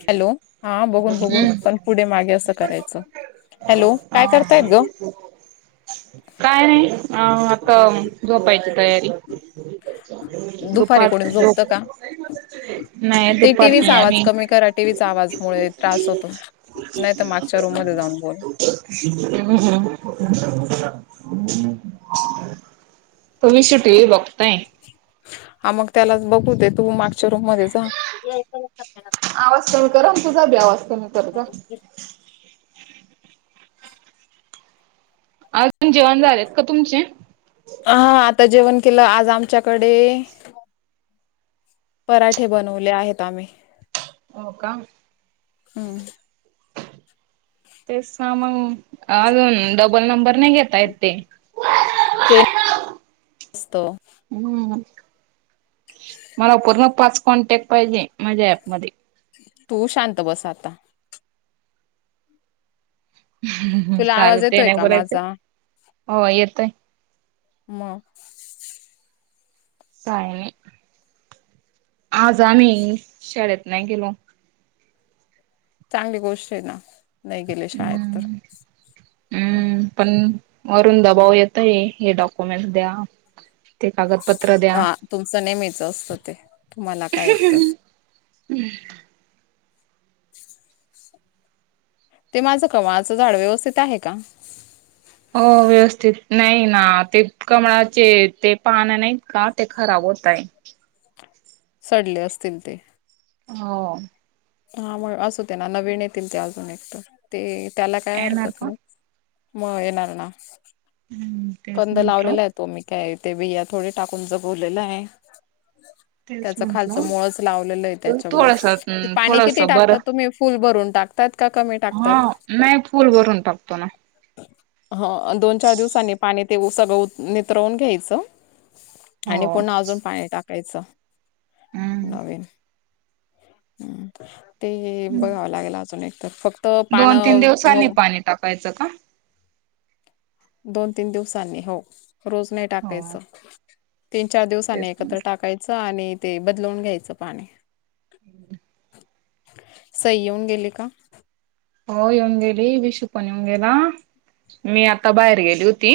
Hello. हा बघून-बघून हम्म पण पुढे मागे असं करायचं. अ हॅलो काय करतायत ग काय नाही. अ आता. झोपायची तयारी. दुपारी दुपार कोणी झोपतं झोप का नाही दुपारी नाहीं आम्ही. तुम्ही करा टीव्ही चा. आवाजमुळे त्रास होतो. हा नाही तर मागच्या रूम मध्ये जाऊन बोल हा. तुम्ही नुसतं टीव्ही बघताय. हा मग त्यालाच बघू दे. तू मागच्या रूम मध्ये जा. करन तुझा बी आवाज कमी कर तो. अजून जेवण झालेत का तुमचे. हा आता जेवण केलं आज आमच्याकडे. पराठे बनवले आहेत आम्ही. हो का. हम्म तेच ना मग. अजून डबल नंबर नाही घेता येत ते. असतो. हम्. मला पूर्ण पाच कॉन्टॅक्ट पाहिजे. माझ्या ऍपमध्ये. तू शांत बस आता. तुला आवाज चालेल ते येतोय नाही का बोलायच. माझा हो येतोय. मग काय नाही. आज आम्ही शाळेत नाही गेलो. चांगली गोष्ट आहे ना. नाही गेले शाळेत तर. हम्म हम्म पण वरून दबाव येतय, हे डॉक्युमेंट द्या. ते कागदपत्र द्या हा तुमचं नेहमीच असतं ते तुम्हाला काय तर हम् ते माझं कवळाचं झाड व्यवस्थित आहे का हो व्यवस्थित नाही ना ते कमळाचे ते पान नाहीत का ते खराब होतय सडले असतील ते हो हा म असू ते ना नवीन येतील ते अजून एक तरर ते त्याला काय येणार हरकत का नाही म येणार ना हम्म तेच कंद म्हटलं लावलेला आहे तो मी काय ते बिया थोडी टाकून जगवलेलं आहे तेच त्याच खालच म्हंटलं मळच लावलेलं आहे त्याच्यामुळे थोडस ते पाणी थोडस किती बरं टाकतात तुम्ही फुल भरून टाकता हा म पूल भरून टाकतो ना ह दोन चार दिवसांनी पाणी ते सगळं नित्रवून घ्यायचं आणि हो पुन्हा अजून पाणी टाकायचं हम्म नवीन हम्म ते बघावं लागेल अजून एक तर फक्त दोन तीन पानं म दिवसांनी पाणी टाकायचं का दोन तीन दिवसांनी हो रोज नाही हो टाकायचं तीन चार दिवसानी तेच एकत्र म्हटलं टाकायचं आणि ते बदलवून घ्यायचं पाणी ह सई येऊन गेली का हो येऊन गेली विशू पण येऊन गेला मी आता बाहेर गेली होती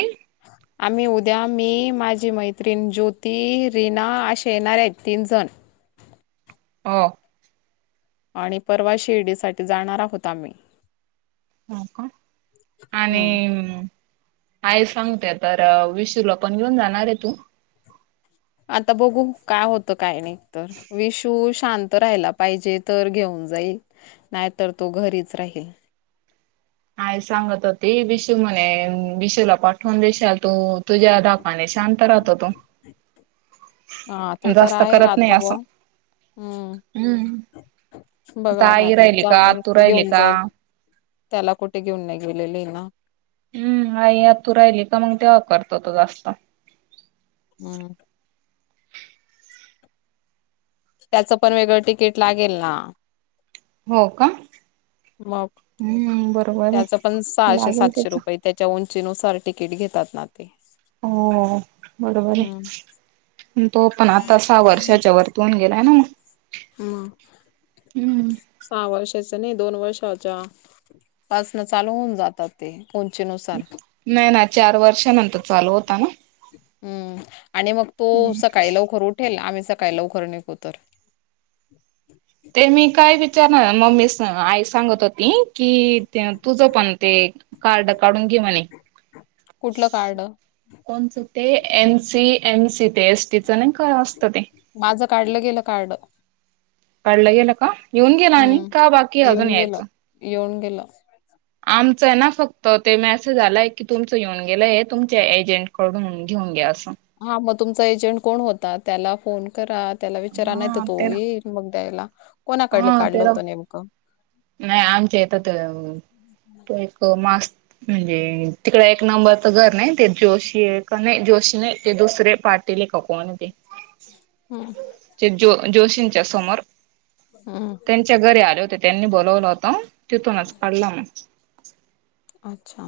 आम्ही उद्या मी माझी मैत्रीण ज्योती रीना असे येणारे आहेत तीन जण ह आणि परवा श ईडीसाठी जाणार आहोत आम्ही हो का हम्म आणि आहे सांगते तर विशूला पण घेऊन जाणार आहे तू आता बघू काय होत काय नाही तर विशू शांत राहायला पाहिजे तर घेऊन जाईल नाहीतर तो घरीच राहील [inaudible] हा सांगत होती विशू म्हणे विशूला पाठवून देशाल तू तुझ्या मणे शांत राहतो तो हा ते तर जास्त आहे करत नाही राहतो ब असं हम्म आता बघावं आई लागेल राहिली का जाऊ देल आतू राहिली घेऊन का जाईल त्याला कुठे घेऊन नाही गेलेली ना हम्म आई आ तू राहिली का मग तेव्हा करतो तो जास्त हम त्याचं पण वेगळं तिकीट लागेल ना. हो का मग हम्म बरोबर आहे त्याच पण सहाशे लागेल सातशे त्याचा रुपये त्याच्या उं. नुसार तिकीट घेतात ना. ते हो बरोबर हम्म आहे तो पण आता स वर्षाच्या वरतून. ना मग. हम हम्म सहा वर्षाच नाही दोन वर्षाच्या पासन चालू होऊन जातात ते उंचीनुसार नाही ना चार वर्षानंतर चालू होता ना. हम्म आणि मग तो सकाळी लवकर उठेल आम्ही. काही लवकर निघू तर. ते मी काय विचारणार मम्मीसन आईस सांगत होती कि तुझ पण ते कार्ड काढून घे म्हणे. कुठलं कार्ड कोणचं ते एन सी एम सी ते एस टी चं नाही काय असत. माझं काढलं गेलं कार्ड. काढलं गेलं का येऊन गेल आणि हम्म का बाकी अजून येऊन गेलं यायचं. [unintelligible] आमचं ना फक्त ते मेसेज आलाय की तुमचं येऊन गेलं हे तुमच्या एजंट कडून घेऊन घ्या असं. हा मग तुमचा एजंट कोण होता त्याला फोन करा त्याला विचारा नाही तर हा तो तेरा येइल मग द्यायला. कोणाकडले हा काढलं तेरा होतं नेमकं. नाही आमच्या इथं तर तो एक मास म्हणजे तिकडं एक नंबरच घर नाही ते जोशी नाही जोशी नाही ते दुसरे पा पाटील का कोण आहे ते. हम्म. ते जो जोशींच्या समोर हम्म त्यांच्या घरी आले होते त्यांनी बोलवलं होत तिथूनच काढला मग. अच्छा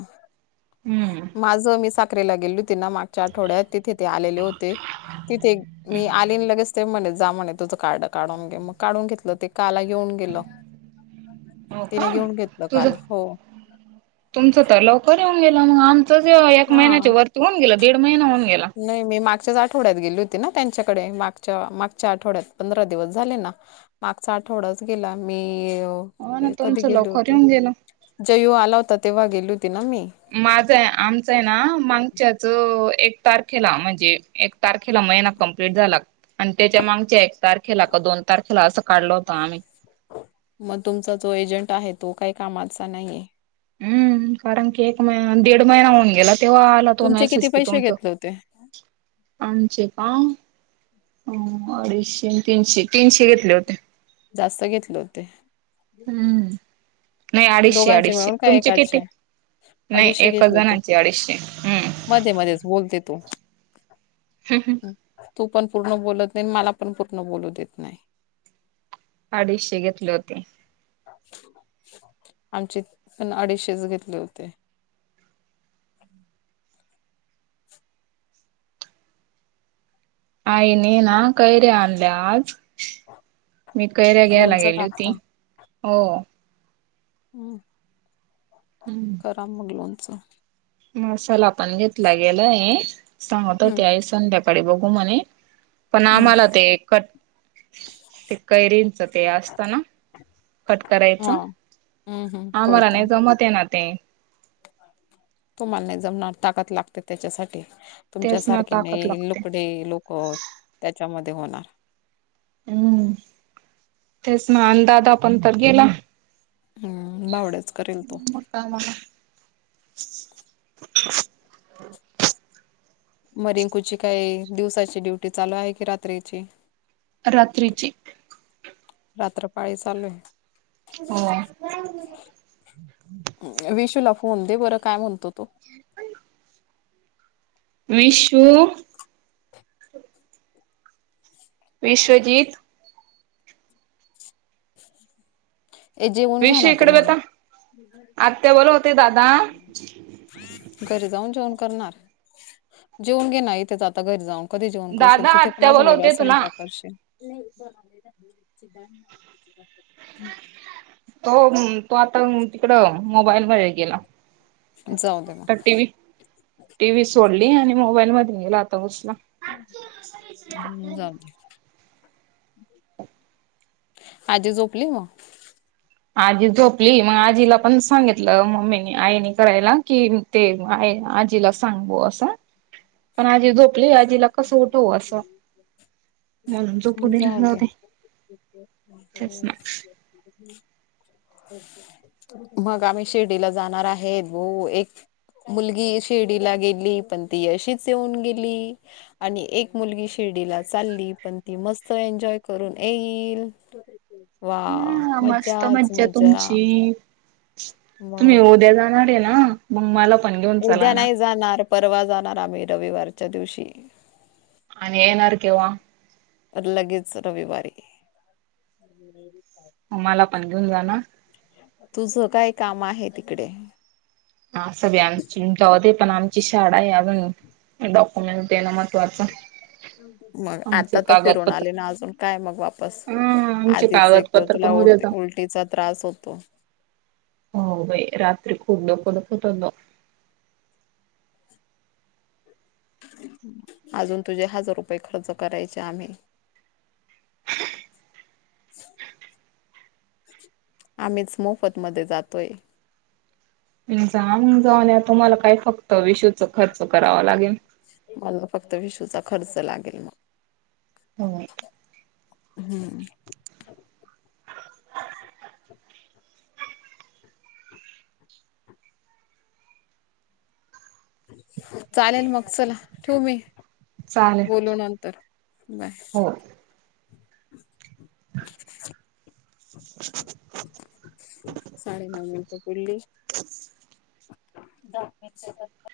माझ मी साक्रीला गेली होती मागच्या आठवड्यात तिथे ते आलेले होते. तिथे मी हम्म आली लगेच ते म्हणे ते जा म्हणे तुझं कार्ड काढून घे मग काढून घेतलं ते काला घेऊन गेलो हो तिने का घेऊन घेतलं तुझ काल हो. तुमचं तर लवकर येऊन गेलं मग आमचं एक हा महिन्याच्या वरती होऊन गेलं दीड महिना होऊन गेला नाही मी माग गच्याच आठवड्यात गेली होती ना त्यांच्याकडे मागच्या मागच्या आठवड्यात पंधरा दिवस झाले ना मागचा थोडाच केल आम्ही. हो ना कधी तुमचं गेले लवकर होते येऊन गेलं जयु आला होता तेव्हा गेली होती. ना मी माझं आहे आमचं आहे ना मागच्याच एक तारखेला म्हणजे एक तारखेला महिना कंप्लीट झाला आणि त्याच्या मागच्या एक तारखेला का दोन तारखेला असं काढल होत आम्ही. मग तुमचा जो एजंट आहे तो काही कामाचा नाहीये हम्म कारण की एक महिना दीड महिना होऊन गेला तेव्हा आला तो तुमचे किती मेसेज कि पैसे तुमच घेतले होते आमचे का हो अडीचशे तीनशे तीनशे घेतले होते. जास्त घेतलं होते. हम्म नाही अडीचशे दोघांचे अडीचशे मिळून काय तुमचे एकाचे किती. नाही अडीचशे एक घेतले होते. जणाची अडीचशे हम्म. मध्ये मध्येच बोलते तू हम्म हम्म. तू पण पूर्ण बोलत नाही मला पण पूर्ण बोलू देत नाही. अडीचशे घेतले होते. आमचे पण अडीचशेच घेतले होते. [unintelligible] आई ने ना काै रे आणल्या आज मी कैऱ्या घ्यायला लोणचं गेली टाकता होती हो. हम्म करा मग लोनचं मसाला पण घेतला गेला हे सांगत हम्म होते आ संध्याकाळी बघू म्हणे पण हम्म आम्हाला ते कट ते कैरींच ते असत ना कट करायचं हा हम्म हम्म आम्हाला कोयता नाही जमत आहे ना ते तुम्हा नाही जमणार ताकद लागते त्याच्यासाठी तेच ना तुमच्यासारखे ताकद नाही लागते लुकडे लोक त्याच्यामध्ये होणार हम्म तेच ना अंदादा पण तर गेला. हम्म भावड्याच करेल तो. मग [unintelligible] म रिंकूची काय दिवसाची ड्युटी चालू आहे की रात्रीची रात्रीची रात्र पाळी चालू आहे. हो. होउदे बरं काय म्हणतो. ह विशुऊ विश्वजीत हे जेवून घ्या विशू ना इकडे तुम्ही बता आत्या बोलवते दादा घरी जाऊन जाऊन जेऊन घेणार इथे आता घरी जाऊन कधी जेवन दादा करशील तिथे पण आत्या अजून वेगळा बोलवते तुला स्वयंपाक करशील. नाही ब तो तो आता तिकड मोबाईलमध्ये गेला. जाऊ दे मग तर टीव टीव्ही सोडली, आणि मोबाईल म गेला आता हम् झाले. आजी झोपली म आजी झोपली मग आजीला पण सांगितलं मम्मी आईने करायला कि ते आई आजी सांग अस पण आजीो आप आपले आजीला कस होतं असं म्हणून जोप हम्म, जाऊ दे त्याच ना. मग आम्ही शिर्डीला जाणार आहेत भाो एक मुलगी शिर्डीला गेली पण ती अशीच येऊन गेली. आणि एक मुलगी शिर्डीला चालली पण ती मस्त एन्जॉय करून येईल. वा हा मस्त मज्जाच मज्जा मजा तुमची. तुम्ही मग उद्या जाणार आहे ना मग मला पण घेऊन चला उद्या ना. नाही जाणार परवा जाणार, आम्ही रविवारच्या दिवशी आणि ये नाारकेवा लगेच रविवारी हो मला पण घेऊन जा ना. तुझ काय काम आहे तिकडे असूद्या [unintelligible] पण आमची शाळा अजून डॉक्युमेंट देणं महत्वाचं. मग आता तर फिरून आले ना, अजून काय मग वापस हम्म आमचे आधीच एक तर कागदपत्र तुला पण उद्याच उलटीचा त्रास होतो. हो बाई रात्री खूप दोख दुखत होत. अजून तुझे हजार रुपये खर्च करायचे आम्ही ह. आम्हीच मोफतमध्येध्ये जातोय. जाम जाऊन तुम्हाला काय फक्त विषूच खर्च करावा लागेल. मला फक्त विशूचा खर्च लागेल मग. हो. हम्म. चालेल मग चला ठेव मी चालेल बोलू नंतर बाय. हो. [unintelligible] [unintelligible] साडे नऊ मिनटं पुरली. [unintelligible] दाख मि [unintelligible]